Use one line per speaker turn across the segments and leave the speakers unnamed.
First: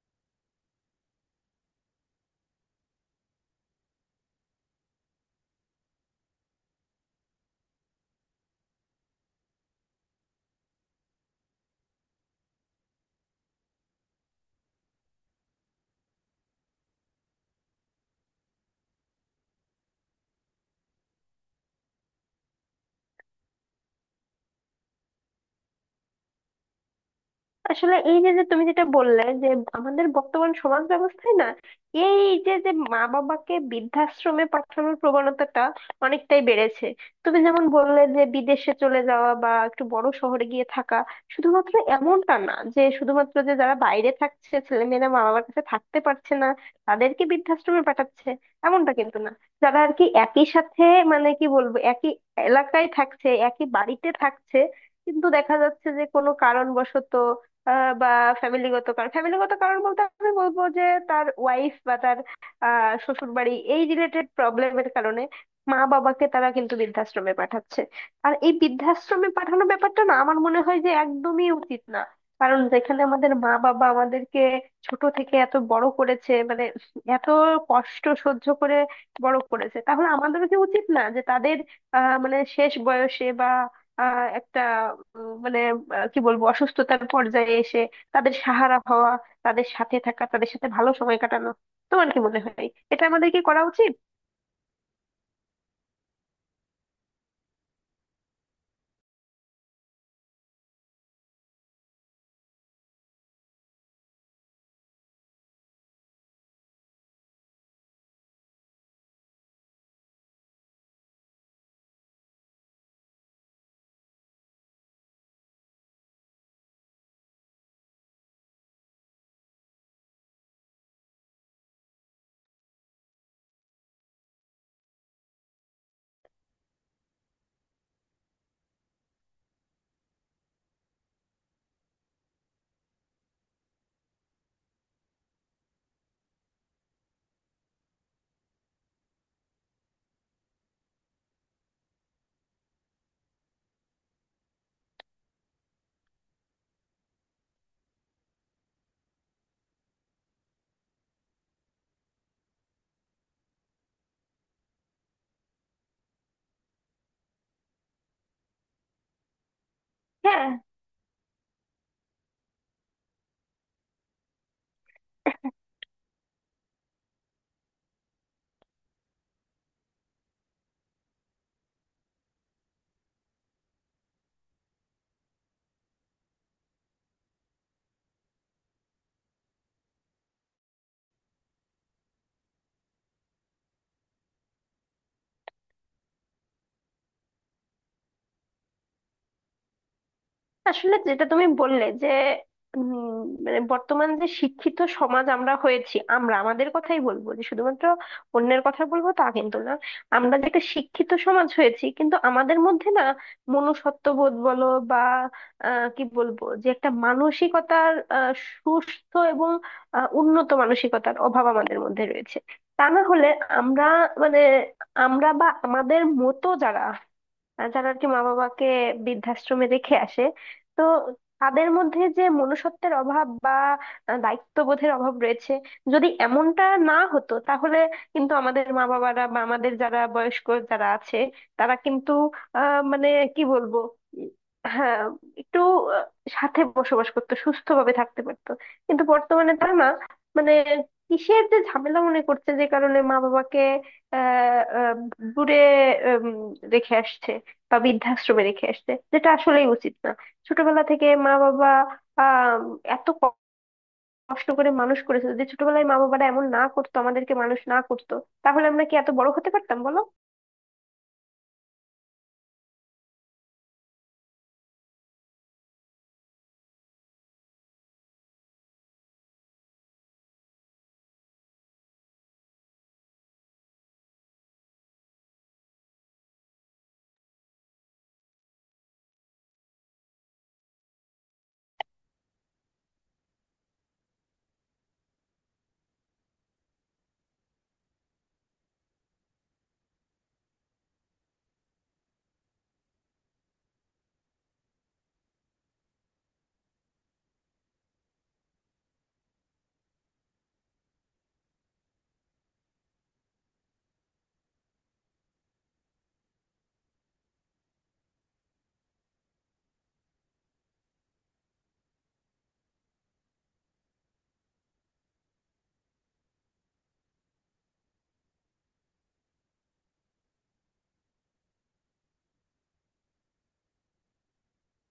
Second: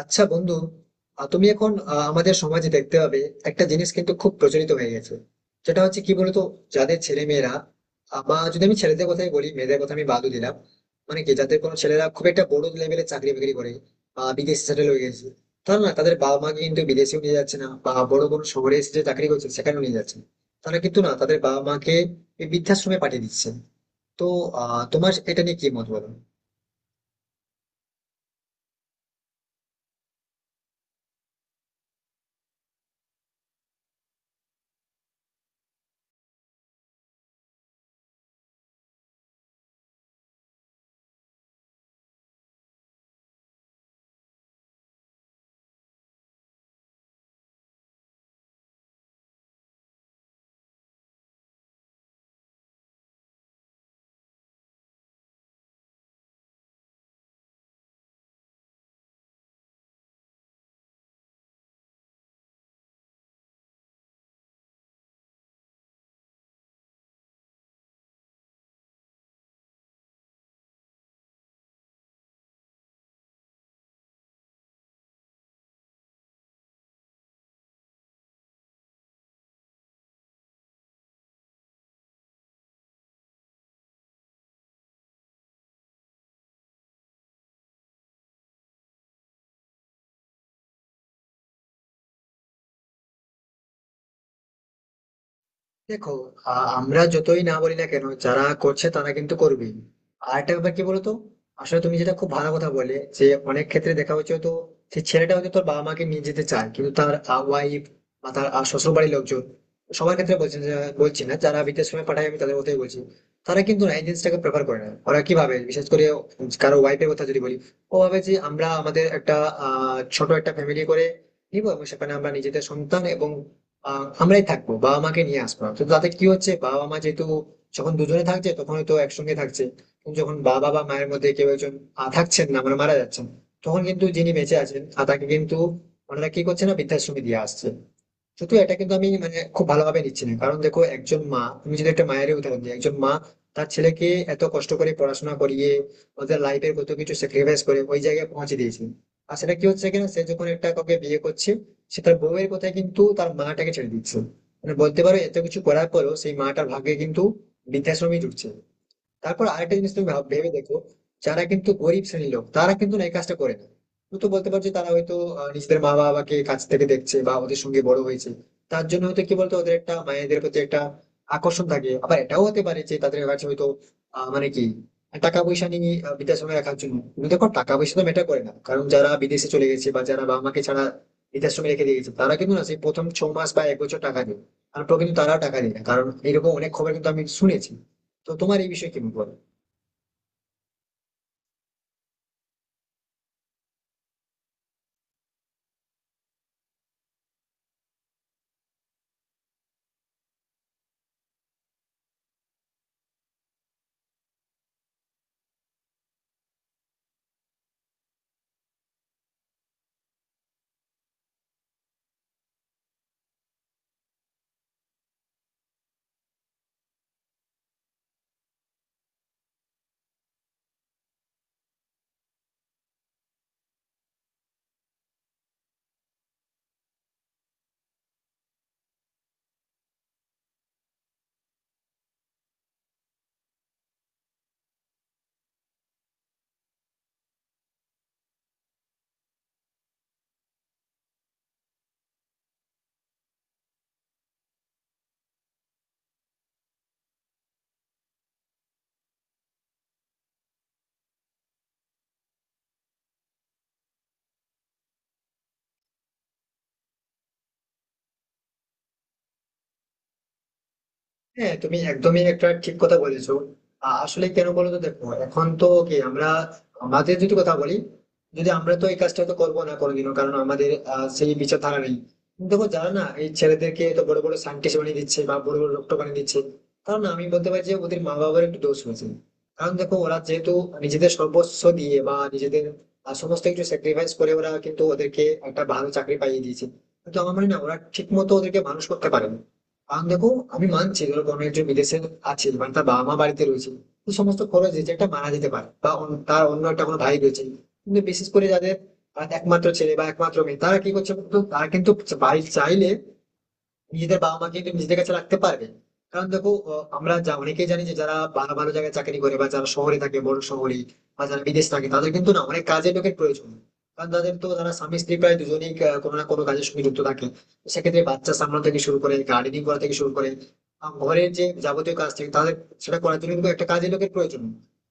আচ্ছা বন্ধু, তুমি এখন আমাদের সমাজে দেখতে পাবে একটা জিনিস কিন্তু খুব প্রচলিত হয়ে গেছে। যেটা হচ্ছে কি বলতো? যাদের ছেলে মেয়েরা বা যদি আমি ছেলেদের কথাই বলি, মেয়েদের কথা আমি বাদও দিলাম। মানে কি, যাদের কোনো ছেলেরা খুব একটা বড় লেভেলে চাকরি বাকরি করে বা বিদেশে সেটেল হয়ে গেছে, তারা না তাদের বাবা মাকে কিন্তু বিদেশেও নিয়ে যাচ্ছে না বা বড় কোনো শহরে এসে যে চাকরি করছে সেখানেও নিয়ে যাচ্ছে না। তারা কিন্তু না তাদের বাবা মাকে এই বৃদ্ধাশ্রমে পাঠিয়ে দিচ্ছে। তো তোমার এটা নিয়ে কি মত বলো?
আসলে এই যে যে তুমি যেটা বললে যে আমাদের বর্তমান সমাজ ব্যবস্থায় না এই যে যে মা বাবাকে বৃদ্ধাশ্রমে পাঠানোর প্রবণতাটা অনেকটাই বেড়েছে। তুমি যেমন বললে যে বিদেশে চলে যাওয়া বা একটু বড় শহরে গিয়ে থাকা, শুধুমাত্র এমনটা না যে শুধুমাত্র যে যারা বাইরে থাকছে, ছেলে মেয়েরা মা বাবার কাছে থাকতে পারছে না, তাদেরকে বৃদ্ধাশ্রমে পাঠাচ্ছে, এমনটা কিন্তু না। যারা আর কি একই সাথে, মানে কি বলবো, একই এলাকায় থাকছে, একই বাড়িতে থাকছে, কিন্তু দেখা যাচ্ছে যে কোনো কারণবশত বা ফ্যামিলিগত কারণ, ফ্যামিলিগত কারণ বলতে আমি বলবো যে তার ওয়াইফ বা তার শ্বশুর বাড়ি, এই রিলেটেড প্রবলেমের কারণে মা বাবাকে তারা কিন্তু বৃদ্ধাশ্রমে পাঠাচ্ছে। আর এই বৃদ্ধাশ্রমে পাঠানোর ব্যাপারটা না আমার মনে হয় যে একদমই উচিত না। কারণ যেখানে আমাদের মা বাবা আমাদেরকে ছোট থেকে এত বড় করেছে, মানে এত কষ্ট সহ্য করে বড় করেছে, তাহলে আমাদেরও কি উচিত না যে তাদের মানে শেষ বয়সে বা একটা মানে কি বলবো, অসুস্থতার পর্যায়ে এসে তাদের সাহারা হওয়া, তাদের সাথে থাকা, তাদের সাথে ভালো সময় কাটানো? তোমার কি মনে হয় এটা আমাদের কি করা উচিত?
দেখো, আমরা যতই না বলি না কেন যারা করছে তারা কিন্তু করবেই। আর একটা ব্যাপার কি বলতো? আসলে তুমি যেটা খুব ভালো কথা বলে যে অনেক ক্ষেত্রে দেখা হচ্ছে, তো সেই ছেলেটা হয়তো তোর বাবা মাকে নিয়ে যেতে চায় কিন্তু তার ওয়াইফ বা তার শ্বশুর বাড়ির লোকজন। সবার ক্ষেত্রে বলছি না, বলছি না, যারা বিদেশ সময় পাঠায় আমি তাদের কথাই বলছি। তারা কিন্তু না এই জিনিসটাকে প্রেফার করে না। ওরা কি ভাবে, বিশেষ করে কারো ওয়াইফের কথা যদি বলি, ও ভাবে যে আমরা আমাদের একটা ছোট একটা ফ্যামিলি করে নিবো, এবং সেখানে আমরা নিজেদের সন্তান এবং আমরাই থাকবো, বাবা মাকে নিয়ে আসবো না। তো তাতে কি হচ্ছে, বাবা মা যেহেতু যখন দুজনে থাকছে তখন হয়তো একসঙ্গে থাকছে, কিন্তু যখন বাবা বা মায়ের মধ্যে কেউ একজন থাকছেন না মানে মারা যাচ্ছেন, তখন কিন্তু যিনি বেঁচে আছেন তাকে কিন্তু ওনারা কি করছে না বৃদ্ধাশ্রমে দিয়ে আসছে। কিন্তু এটা কিন্তু আমি মানে খুব ভালোভাবে নিচ্ছি না, কারণ দেখো একজন মা, তুমি যদি একটা মায়ের উদাহরণ দিই, একজন মা তার ছেলেকে এত কষ্ট করে পড়াশোনা করিয়ে ওদের লাইফের কত কিছু স্যাক্রিফাইস করে ওই জায়গায় পৌঁছে দিয়েছে। আর সেটা কি হচ্ছে কিনা, সে যখন একটা কাউকে বিয়ে করছে সে তার বউয়ের কথায় কিন্তু তার মাটাকে ছেড়ে দিচ্ছে। মানে বলতে পারো এত কিছু করার পরেও সেই মাটার ভাগ্যে কিন্তু বৃদ্ধাশ্রমই জুটছে। তারপর আরেকটা জিনিস তুমি ভাব-
হ্যাঁ,
ভেবে দেখো। যারা কিন্তু গরিব শ্রেণীর লোক তারা কিন্তু না এই কাজটা করে না। তুমি তো বলতে পারছো যে তারা হয়তো নিজেদের মা বাবাকে কাছ থেকে দেখছে বা ওদের সঙ্গে বড় হয়েছে। তার জন্য হয়তো কি বলতো, ওদের একটা মায়েদের প্রতি একটা আকর্ষণ থাকে। আবার এটাও হতে পারে যে তাদের কাছে হয়তো মানে কি টাকা পয়সা নিয়ে বৃদ্ধাশ্রমে রাখার জন্য, কিন্তু দেখো টাকা পয়সা তো ম্যাটার করে না, কারণ যারা বিদেশে চলে গেছে বা যারা বাবা মাকে ছাড়া বৃদ্ধাশ্রমে রেখে দিয়ে গেছে তারা কিন্তু না সেই প্রথম 6 মাস বা এক বছর টাকা দেয়। তারপর কিন্তু তারা টাকা দেয় না, কারণ এরকম অনেক খবর কিন্তু আমি শুনেছি। তো তোমার এই বিষয়ে কি বল?
আসলে যেটা তুমি বললে যে উম, মানে বর্তমান যে শিক্ষিত সমাজ আমরা হয়েছি, আমরা আমাদের কথাই বলবো যে শুধুমাত্র অন্যের কথা বলবো তা কিন্তু না। আমরা যে একটা শিক্ষিত সমাজ হয়েছি কিন্তু আমাদের মধ্যে না মনুষ্যত্ববোধ বলো বা কি বলবো, যে একটা মানসিকতার সুস্থ এবং উন্নত মানসিকতার অভাব আমাদের মধ্যে রয়েছে। তা না হলে আমরা, মানে আমরা বা আমাদের মতো যারা যারা আর কি মা বাবাকে বৃদ্ধাশ্রমে রেখে আসে, তো তাদের মধ্যে যে মনুষ্যত্বের অভাব বা দায়িত্ববোধের অভাব রয়েছে। যদি এমনটা না হতো তাহলে কিন্তু আমাদের মা বাবারা বা আমাদের যারা বয়স্ক যারা আছে, তারা কিন্তু মানে কি বলবো, উম, হ্যাঁ, একটু আহ, সাথে বসবাস করতো, সুস্থভাবে থাকতে পারতো। কিন্তু বর্তমানে তারা না মানে কিসের যে ঝামেলা মনে করছে যে কারণে মা বাবাকে আহ আহ দূরে উম, রেখে আসছে বা বৃদ্ধাশ্রমে রেখে আসছে, যেটা আসলেই উচিত না। ছোটবেলা থেকে মা বাবা আহ এত কষ্ট করে মানুষ করেছে, যদি ছোটবেলায় মা বাবারা এমন না করতো, আমাদেরকে মানুষ না করতো, তাহলে আমরা কি এত বড় হতে পারতাম বলো?
হ্যাঁ, তুমি একদমই একটা ঠিক কথা বলেছো। আসলে কেন বলো তো, দেখো এখন তো কি আমরা, আমাদের যদি কথা বলি, যদি আমরা তো এই কাজটা তো করবো না কোনোদিনও, কারণ আমাদের সেই বিচারধারা নেই। কিন্তু দেখো যারা না এই ছেলেদেরকে তো বড় বড় সায়েন্টিস্ট বানিয়ে দিচ্ছে বা বড় বড় ডক্টর বানিয়ে দিচ্ছে, কারণ আমি বলতে পারি যে ওদের মা বাবার একটু দোষ হয়েছে। কারণ দেখো ওরা যেহেতু নিজেদের সর্বস্ব দিয়ে বা নিজেদের সমস্ত কিছু স্যাক্রিফাইস করে ওরা কিন্তু ওদেরকে একটা ভালো চাকরি পাইয়ে দিয়েছে, কিন্তু আমার মনে হয় না ওরা ঠিক মতো ওদেরকে মানুষ করতে পারেনি। কারণ দেখো, আমি মানছি, ধরো কোনো একজন বিদেশে আছে মানে তার বাবা মা বাড়িতে রয়েছে। তো সমস্ত খরচ যে একটা মানা যেতে পারে, বা তার অন্য একটা কোনো ভাই রয়েছে। কিন্তু বিশেষ করে যাদের একমাত্র ছেলে বা একমাত্র মেয়ে, তারা কি করছে বলতো, তারা কিন্তু বাড়ি চাইলে নিজেদের বাবা মাকে একটু নিজেদের কাছে রাখতে পারবেন। কারণ দেখো আমরা যা অনেকেই জানি যে যারা ভালো ভালো জায়গায় চাকরি করে বা যারা শহরে থাকে বড় শহরে বা যারা বিদেশ থাকে, তাদের কিন্তু না অনেক কাজের লোকের প্রয়োজন। কারণ তাদের তো, তারা স্বামী স্ত্রী প্রায় দুজনেই কোনো না কোনো কাজের সঙ্গে যুক্ত থাকে। তো সেক্ষেত্রে বাচ্চা সামলানো থেকে শুরু করে, গার্ডেনিং করা থেকে শুরু করে, ঘরের যে যাবতীয় কাজ থাকে তাদের, সেটা করার জন্য কিন্তু একটা কাজের লোকের প্রয়োজন।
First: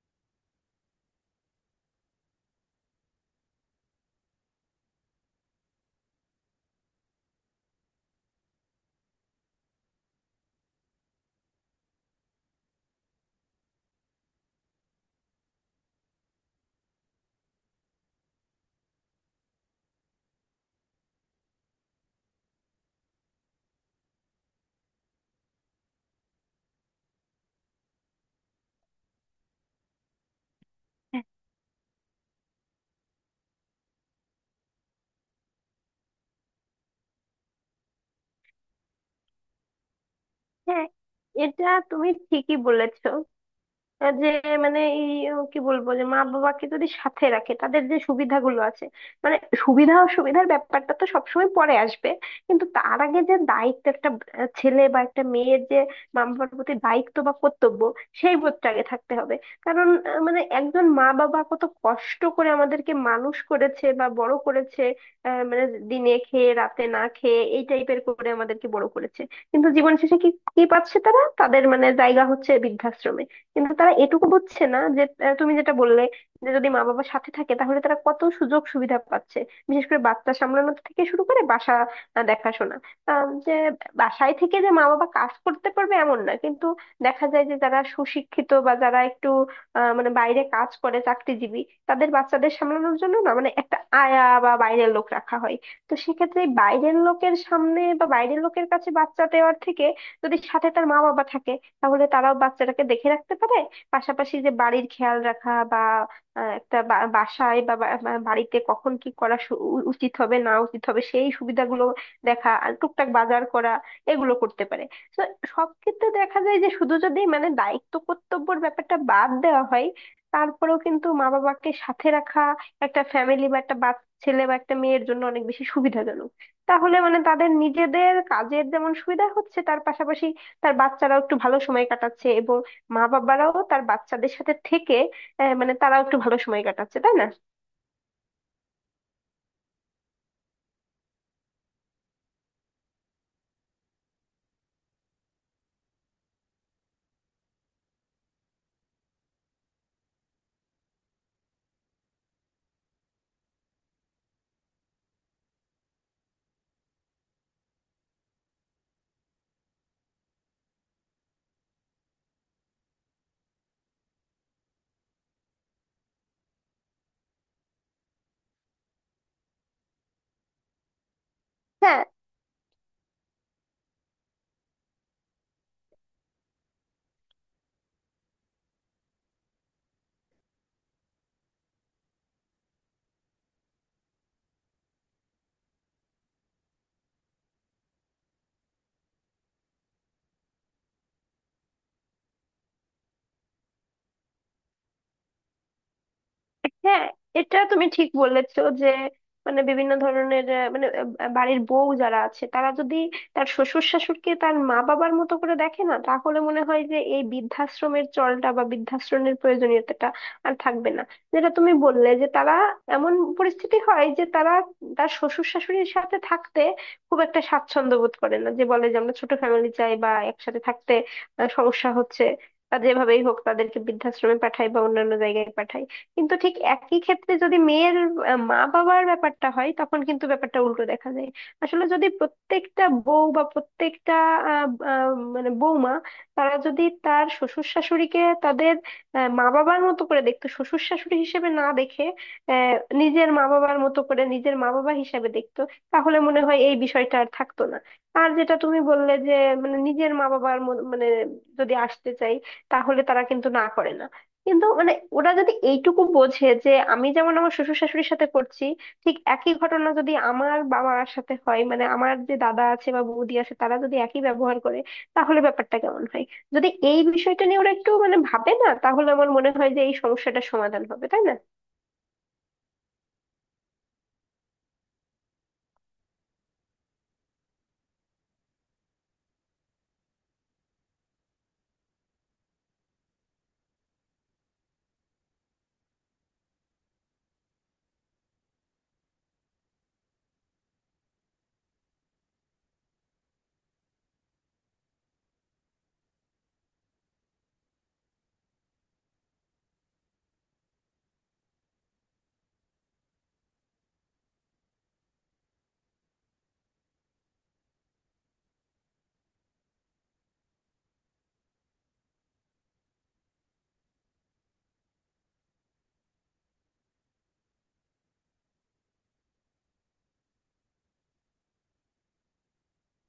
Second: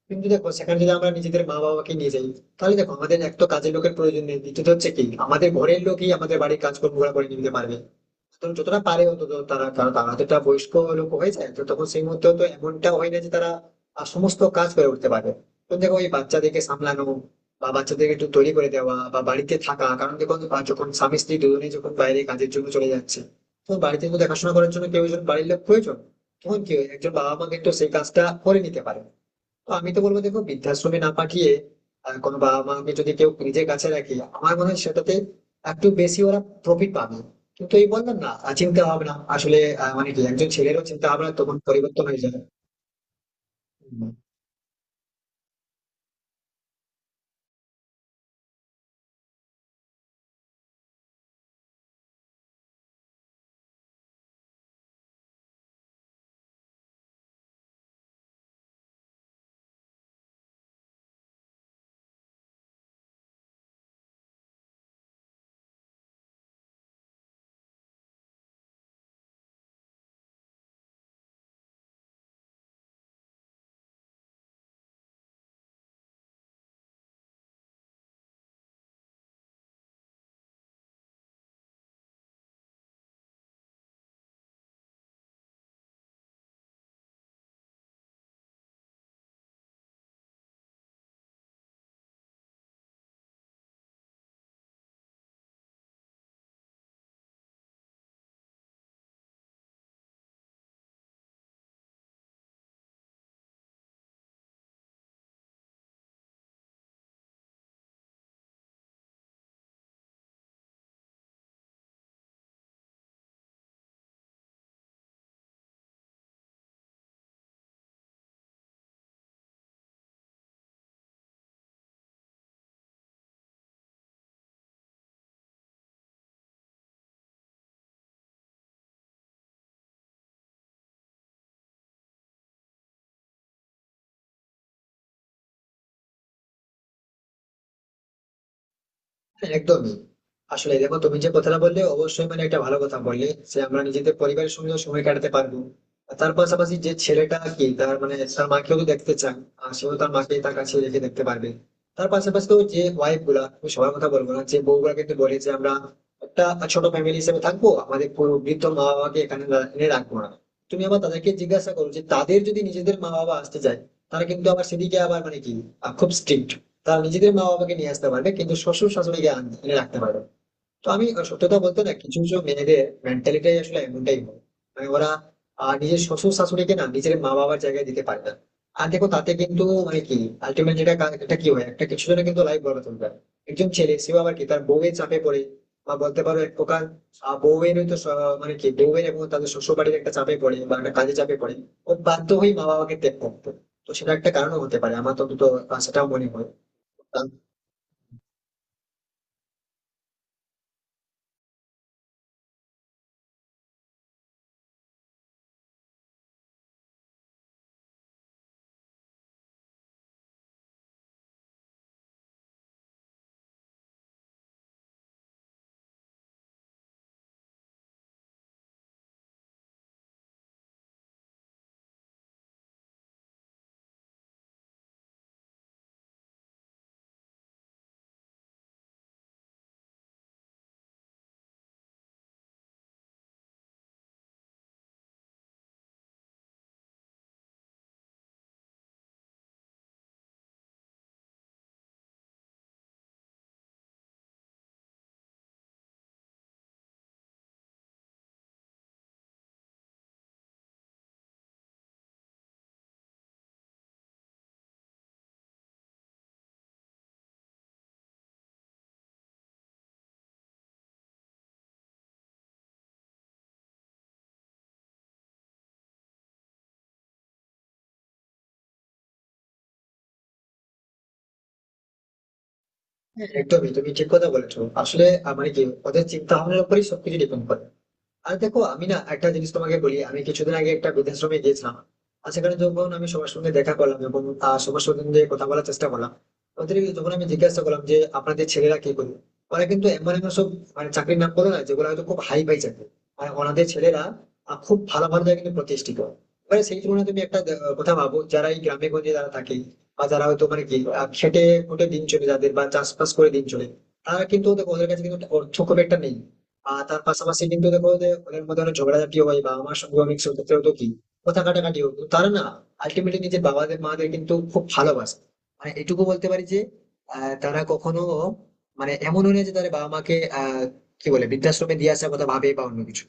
কিন্তু দেখো সেখানে যদি আমরা নিজেদের মা বাবাকে নিয়ে যাই, তাহলে দেখো আমাদের এক তো কাজের লোকের প্রয়োজন নেই, দ্বিতীয়ত হচ্ছে কি আমাদের ঘরের লোকই আমাদের বাড়ির কাজকর্ম করে নিতে পারবে। তো যতটা পারে অন্তত তারা, কারণ তারা তো একটা বয়স্ক লোক হয়ে যায়, তো তখন সেই মুহূর্তে তো এমনটা হয় না যে তারা সমস্ত কাজ করে উঠতে পারবে। তো দেখো, ওই বাচ্চাদেরকে সামলানো বা বাচ্চাদেরকে একটু তৈরি করে দেওয়া বা বাড়িতে থাকা, কারণ দেখো বা যখন স্বামী স্ত্রী দুজনেই যখন বাইরে কাজের জন্য চলে যাচ্ছে তখন বাড়িতে তো দেখাশোনা করার জন্য কেউ একজন বাড়ির লোক প্রয়োজন। তখন কি হয়, একজন বাবা মাকে একটু সেই কাজটা করে নিতে পারে। তো আমি তো বলবো দেখো, বৃদ্ধাশ্রমে না পাঠিয়ে কোনো বাবা মাকে যদি কেউ নিজের কাছে রাখে, আমার মনে হয় সেটাতে একটু বেশি ওরা প্রফিট পাবে। কিন্তু এই বললাম না, আর চিন্তা ভাবনা আসলে মানে কি একজন ছেলেরও
হ্যাঁ,
চিন্তা ভাবনা তখন
এটা
পরিবর্তন
তুমি
হয়ে যাবে।
ঠিকই বলেছো। যে মানে এই কি বলবো, যে মা বাবাকে যদি সাথে রাখে তাদের যে সুবিধাগুলো আছে, মানে সুবিধা অসুবিধার ব্যাপারটা তো সবসময় পরে আসবে, কিন্তু তার আগে যে দায়িত্ব, একটা ছেলে বা একটা মেয়ের যে মা বাবার প্রতি দায়িত্ব বা কর্তব্য, সেই বোধটা আগে থাকতে হবে। কারণ মানে একজন মা বাবা কত কষ্ট করে আমাদেরকে মানুষ করেছে বা বড় করেছে, মানে দিনে খেয়ে রাতে না খেয়ে এই টাইপের করে আমাদেরকে বড় করেছে। কিন্তু জীবন শেষে কি কি পাচ্ছে তারা? তাদের মানে জায়গা হচ্ছে বৃদ্ধাশ্রমে। কিন্তু তারা এটুকু বুঝছে না যে তুমি যেটা বললে যে যদি মা বাবা সাথে থাকে তাহলে তারা কত সুযোগ সুবিধা পাচ্ছে। বিশেষ করে বাচ্চা সামলানো থেকে শুরু করে বাসা দেখাশোনা, যে বাসায় থেকে যে মা বাবা কাজ করতে পারবে এমন না, কিন্তু দেখা যায় যে যারা সুশিক্ষিত বা যারা একটু মানে বাইরে কাজ করে চাকরিজীবী, তাদের বাচ্চাদের সামলানোর জন্য না মানে একটা আয়া বা বাইরের লোক রাখা হয়। তো সেক্ষেত্রে এই বাইরের লোকের সামনে বা বাইরের লোকের কাছে বাচ্চা দেওয়ার থেকে যদি সাথে তার মা বাবা থাকে, তাহলে তারাও বাচ্চাটাকে দেখে রাখতে পারে। পাশাপাশি যে বাড়ির খেয়াল রাখা বা একটা বাসায় বা বা- বা বাড়িতে কখন কি করা উচিত হবে না উচিত হবে, সেই সুবিধাগুলো দেখা, আর টুকটাক বাজার করা, এগুলো করতে পারে। তো সব ক্ষেত্রে দেখা যায় যে শুধু যদি মানে দায়িত্ব কর্তব্যের ব্যাপারটা বাদ দেওয়া হয়, তারপরেও কিন্তু মা বাবাকে সাথে রাখা একটা ফ্যামিলি বা একটা বাচ্চা ছেলে বা একটা মেয়ের জন্য অনেক বেশি সুবিধাজনক। তাহলে মানে তাদের নিজেদের কাজের যেমন সুবিধা হচ্ছে, তার পাশাপাশি তার বাচ্চারাও একটু ভালো সময় কাটাচ্ছে এবং মা বাবারাও তার বাচ্চাদের সাথে থেকে মানে তারাও একটু ভালো সময় কাটাচ্ছে, তাই না?
হ্যাঁ, একদমই। আসলে দেখো, তুমি যে কথাটা বললে অবশ্যই মানে একটা ভালো কথা বললে যে আমরা নিজেদের পরিবারের সঙ্গেও সময় কাটাতে পারবো। আর তার পাশাপাশি যে ছেলেটা কি, তার মানে তার মাকেও তো দেখতে চান, আর সেও তার মাকে তার কাছে রেখে দেখতে পারবে। তার পাশাপাশি তো যে ওয়াইফ গুলা, আমি সবার কথা বলবো না, যে বউগুলা কিন্তু বলে যে আমরা একটা ছোট ফ্যামিলি হিসেবে থাকবো, আমাদের কোনো বৃদ্ধ মা বাবাকে এখানে এনে রাখবো না। তুমি আবার তাদেরকে জিজ্ঞাসা করো যে তাদের যদি নিজেদের মা বাবা আসতে চায়, তারা কিন্তু আবার সেদিকে আবার মানে কি খুব স্ট্রিক্ট। তারা নিজেদের মা বাবাকে নিয়ে আসতে পারবে, কিন্তু শ্বশুর শাশুড়িকে এনে রাখতে পারবে না। তো আমি সত্যতা বলতে না,
হ্যাঁ,
কিছু কিছু মেয়েদের মেন্টালিটাই আসলে এমনটাই হয়। মানে ওরা নিজের শ্বশুর শাশুড়িকে না নিজের মা বাবার জায়গায় দিতে পারে না। আর দেখো তাতে কিন্তু মানে কি, আলটিমেট যেটা এটা কি হয়, একটা কিছু জনের কিন্তু লাইফ বরবাদ হয়ে যায়। একজন ছেলে, সেও আবার কি তার বউয়ের চাপে পড়ে, বা বলতে পারো এক প্রকার বউয়ের তো মানে কি বউয়ের এবং তাদের শ্বশুর বাড়ির একটা চাপে পড়ে বা একটা কাজে চাপে পড়ে ও বাধ্য হয়ে মা বাবাকে ত্যাগ করতে। তো সেটা একটা কারণও হতে পারে, আমার তো দুটো সেটাও মনে হয়
হ্যাঁ,
তার।
এটা তুমি ঠিক বলেছো যে মানে বিভিন্ন ধরনের বাড়ির বউ যারা আছে, তারা যদি তার শ্বশুর শাশুড়িকে তার মা বাবার মতো করে দেখে, না তাহলে মনে হয় যে এই বৃদ্ধাশ্রমের চলটা বা বৃদ্ধাশ্রমের প্রয়োজনীয়তাটা আর থাকবে না। যেটা তুমি বললে যে তারা এমন পরিস্থিতি হয় যে তারা তার শ্বশুর শাশুড়ির সাথে থাকতে খুব একটা স্বাচ্ছন্দ্য বোধ করে না, যে বলে যে আমরা ছোট ফ্যামিলি চাই বা একসাথে থাকতে সমস্যা হচ্ছে, তা যেভাবেই হোক তাদেরকে বৃদ্ধাশ্রমে পাঠাই বা অন্যান্য জায়গায় পাঠাই। কিন্তু ঠিক একই ক্ষেত্রে যদি মেয়ের মা বাবার ব্যাপারটা হয় তখন কিন্তু ব্যাপারটা উল্টো দেখা যায়। আসলে যদি প্রত্যেকটা বউ বা প্রত্যেকটা আহ, আহ, মানে বৌমা, তারা যদি তার শ্বশুর শাশুড়িকে তাদের মা বাবার মতো করে দেখতো, শ্বশুর শাশুড়ি হিসেবে না দেখে আহ, নিজের মা বাবার মতো করে নিজের মা বাবা হিসেবে দেখতো, তাহলে মনে হয় এই বিষয়টা আর থাকতো না। আর যেটা তুমি বললে যে মানে নিজের মানে যদি আসতে চাই, তাহলে তারা কিন্তু না করে না। কিন্তু মানে ওরা যদি এইটুকু বোঝে যে আমি যেমন আমার শ্বশুর শাশুড়ির সাথে করছি, ঠিক একই ঘটনা যদি আমার বাবার সাথে হয়, মানে আমার যে দাদা আছে বা বৌদি আছে তারা যদি একই ব্যবহার করে, তাহলে ব্যাপারটা কেমন হয়? যদি এই বিষয়টা নিয়ে ওরা একটু মানে ভাবে, না তাহলে আমার মনে হয় যে এই সমস্যাটার সমাধান হবে, তাই না?
একদমই তুমি ঠিক কথা বলেছো, আসলে মানে কি ওদের চিন্তা ভাবনার উপরই সবকিছু ডিপেন্ড করে। আর দেখো আমি না একটা জিনিস তোমাকে বলি, আমি কিছুদিন আগে একটা বৃদ্ধাশ্রমে গিয়েছিলাম। আর সেখানে যখন আমি সবার সঙ্গে দেখা করলাম এবং সবার সঙ্গে কথা বলার চেষ্টা করলাম। ওদের যখন আমি জিজ্ঞাসা করলাম যে আপনাদের ছেলেরা কি করবে, ওরা কিন্তু এমন এমন সব মানে চাকরির নাম বলে না যেগুলো হয়তো খুব হাই ফাই চাকরি। আর ওনাদের ছেলেরা খুব ভালো ভালো জায়গায় কিন্তু প্রতিষ্ঠিত। এবারে সেই তুলনায় তুমি একটা কথা ভাবো, যারা এই গ্রামে গঞ্জে যারা থাকে, বা যারা হয়তো মানে কি খেটে খুটে দিন চলে যাদের বা চাষবাস করে দিন চলে, তারা কিন্তু দেখো ওদের কাছে কিন্তু অর্থ খুব একটা নেই। আর তার পাশাপাশি কিন্তু দেখো যে ওদের মধ্যে অনেক ঝগড়াঝাটি হয় বা আমার সঙ্গে অনেক সেক্ষেত্রে হতো কি কথা কাটাকাটি হতো, তারা না আলটিমেটলি নিজের বাবাদের মাদের কিন্তু খুব ভালোবাসে। মানে এটুকু বলতে পারি যে তারা কখনো মানে এমন নয় যে তাদের বাবা মাকে কি বলে বৃদ্ধাশ্রমে দিয়ে আসার কথা ভাবে বা অন্য কিছু।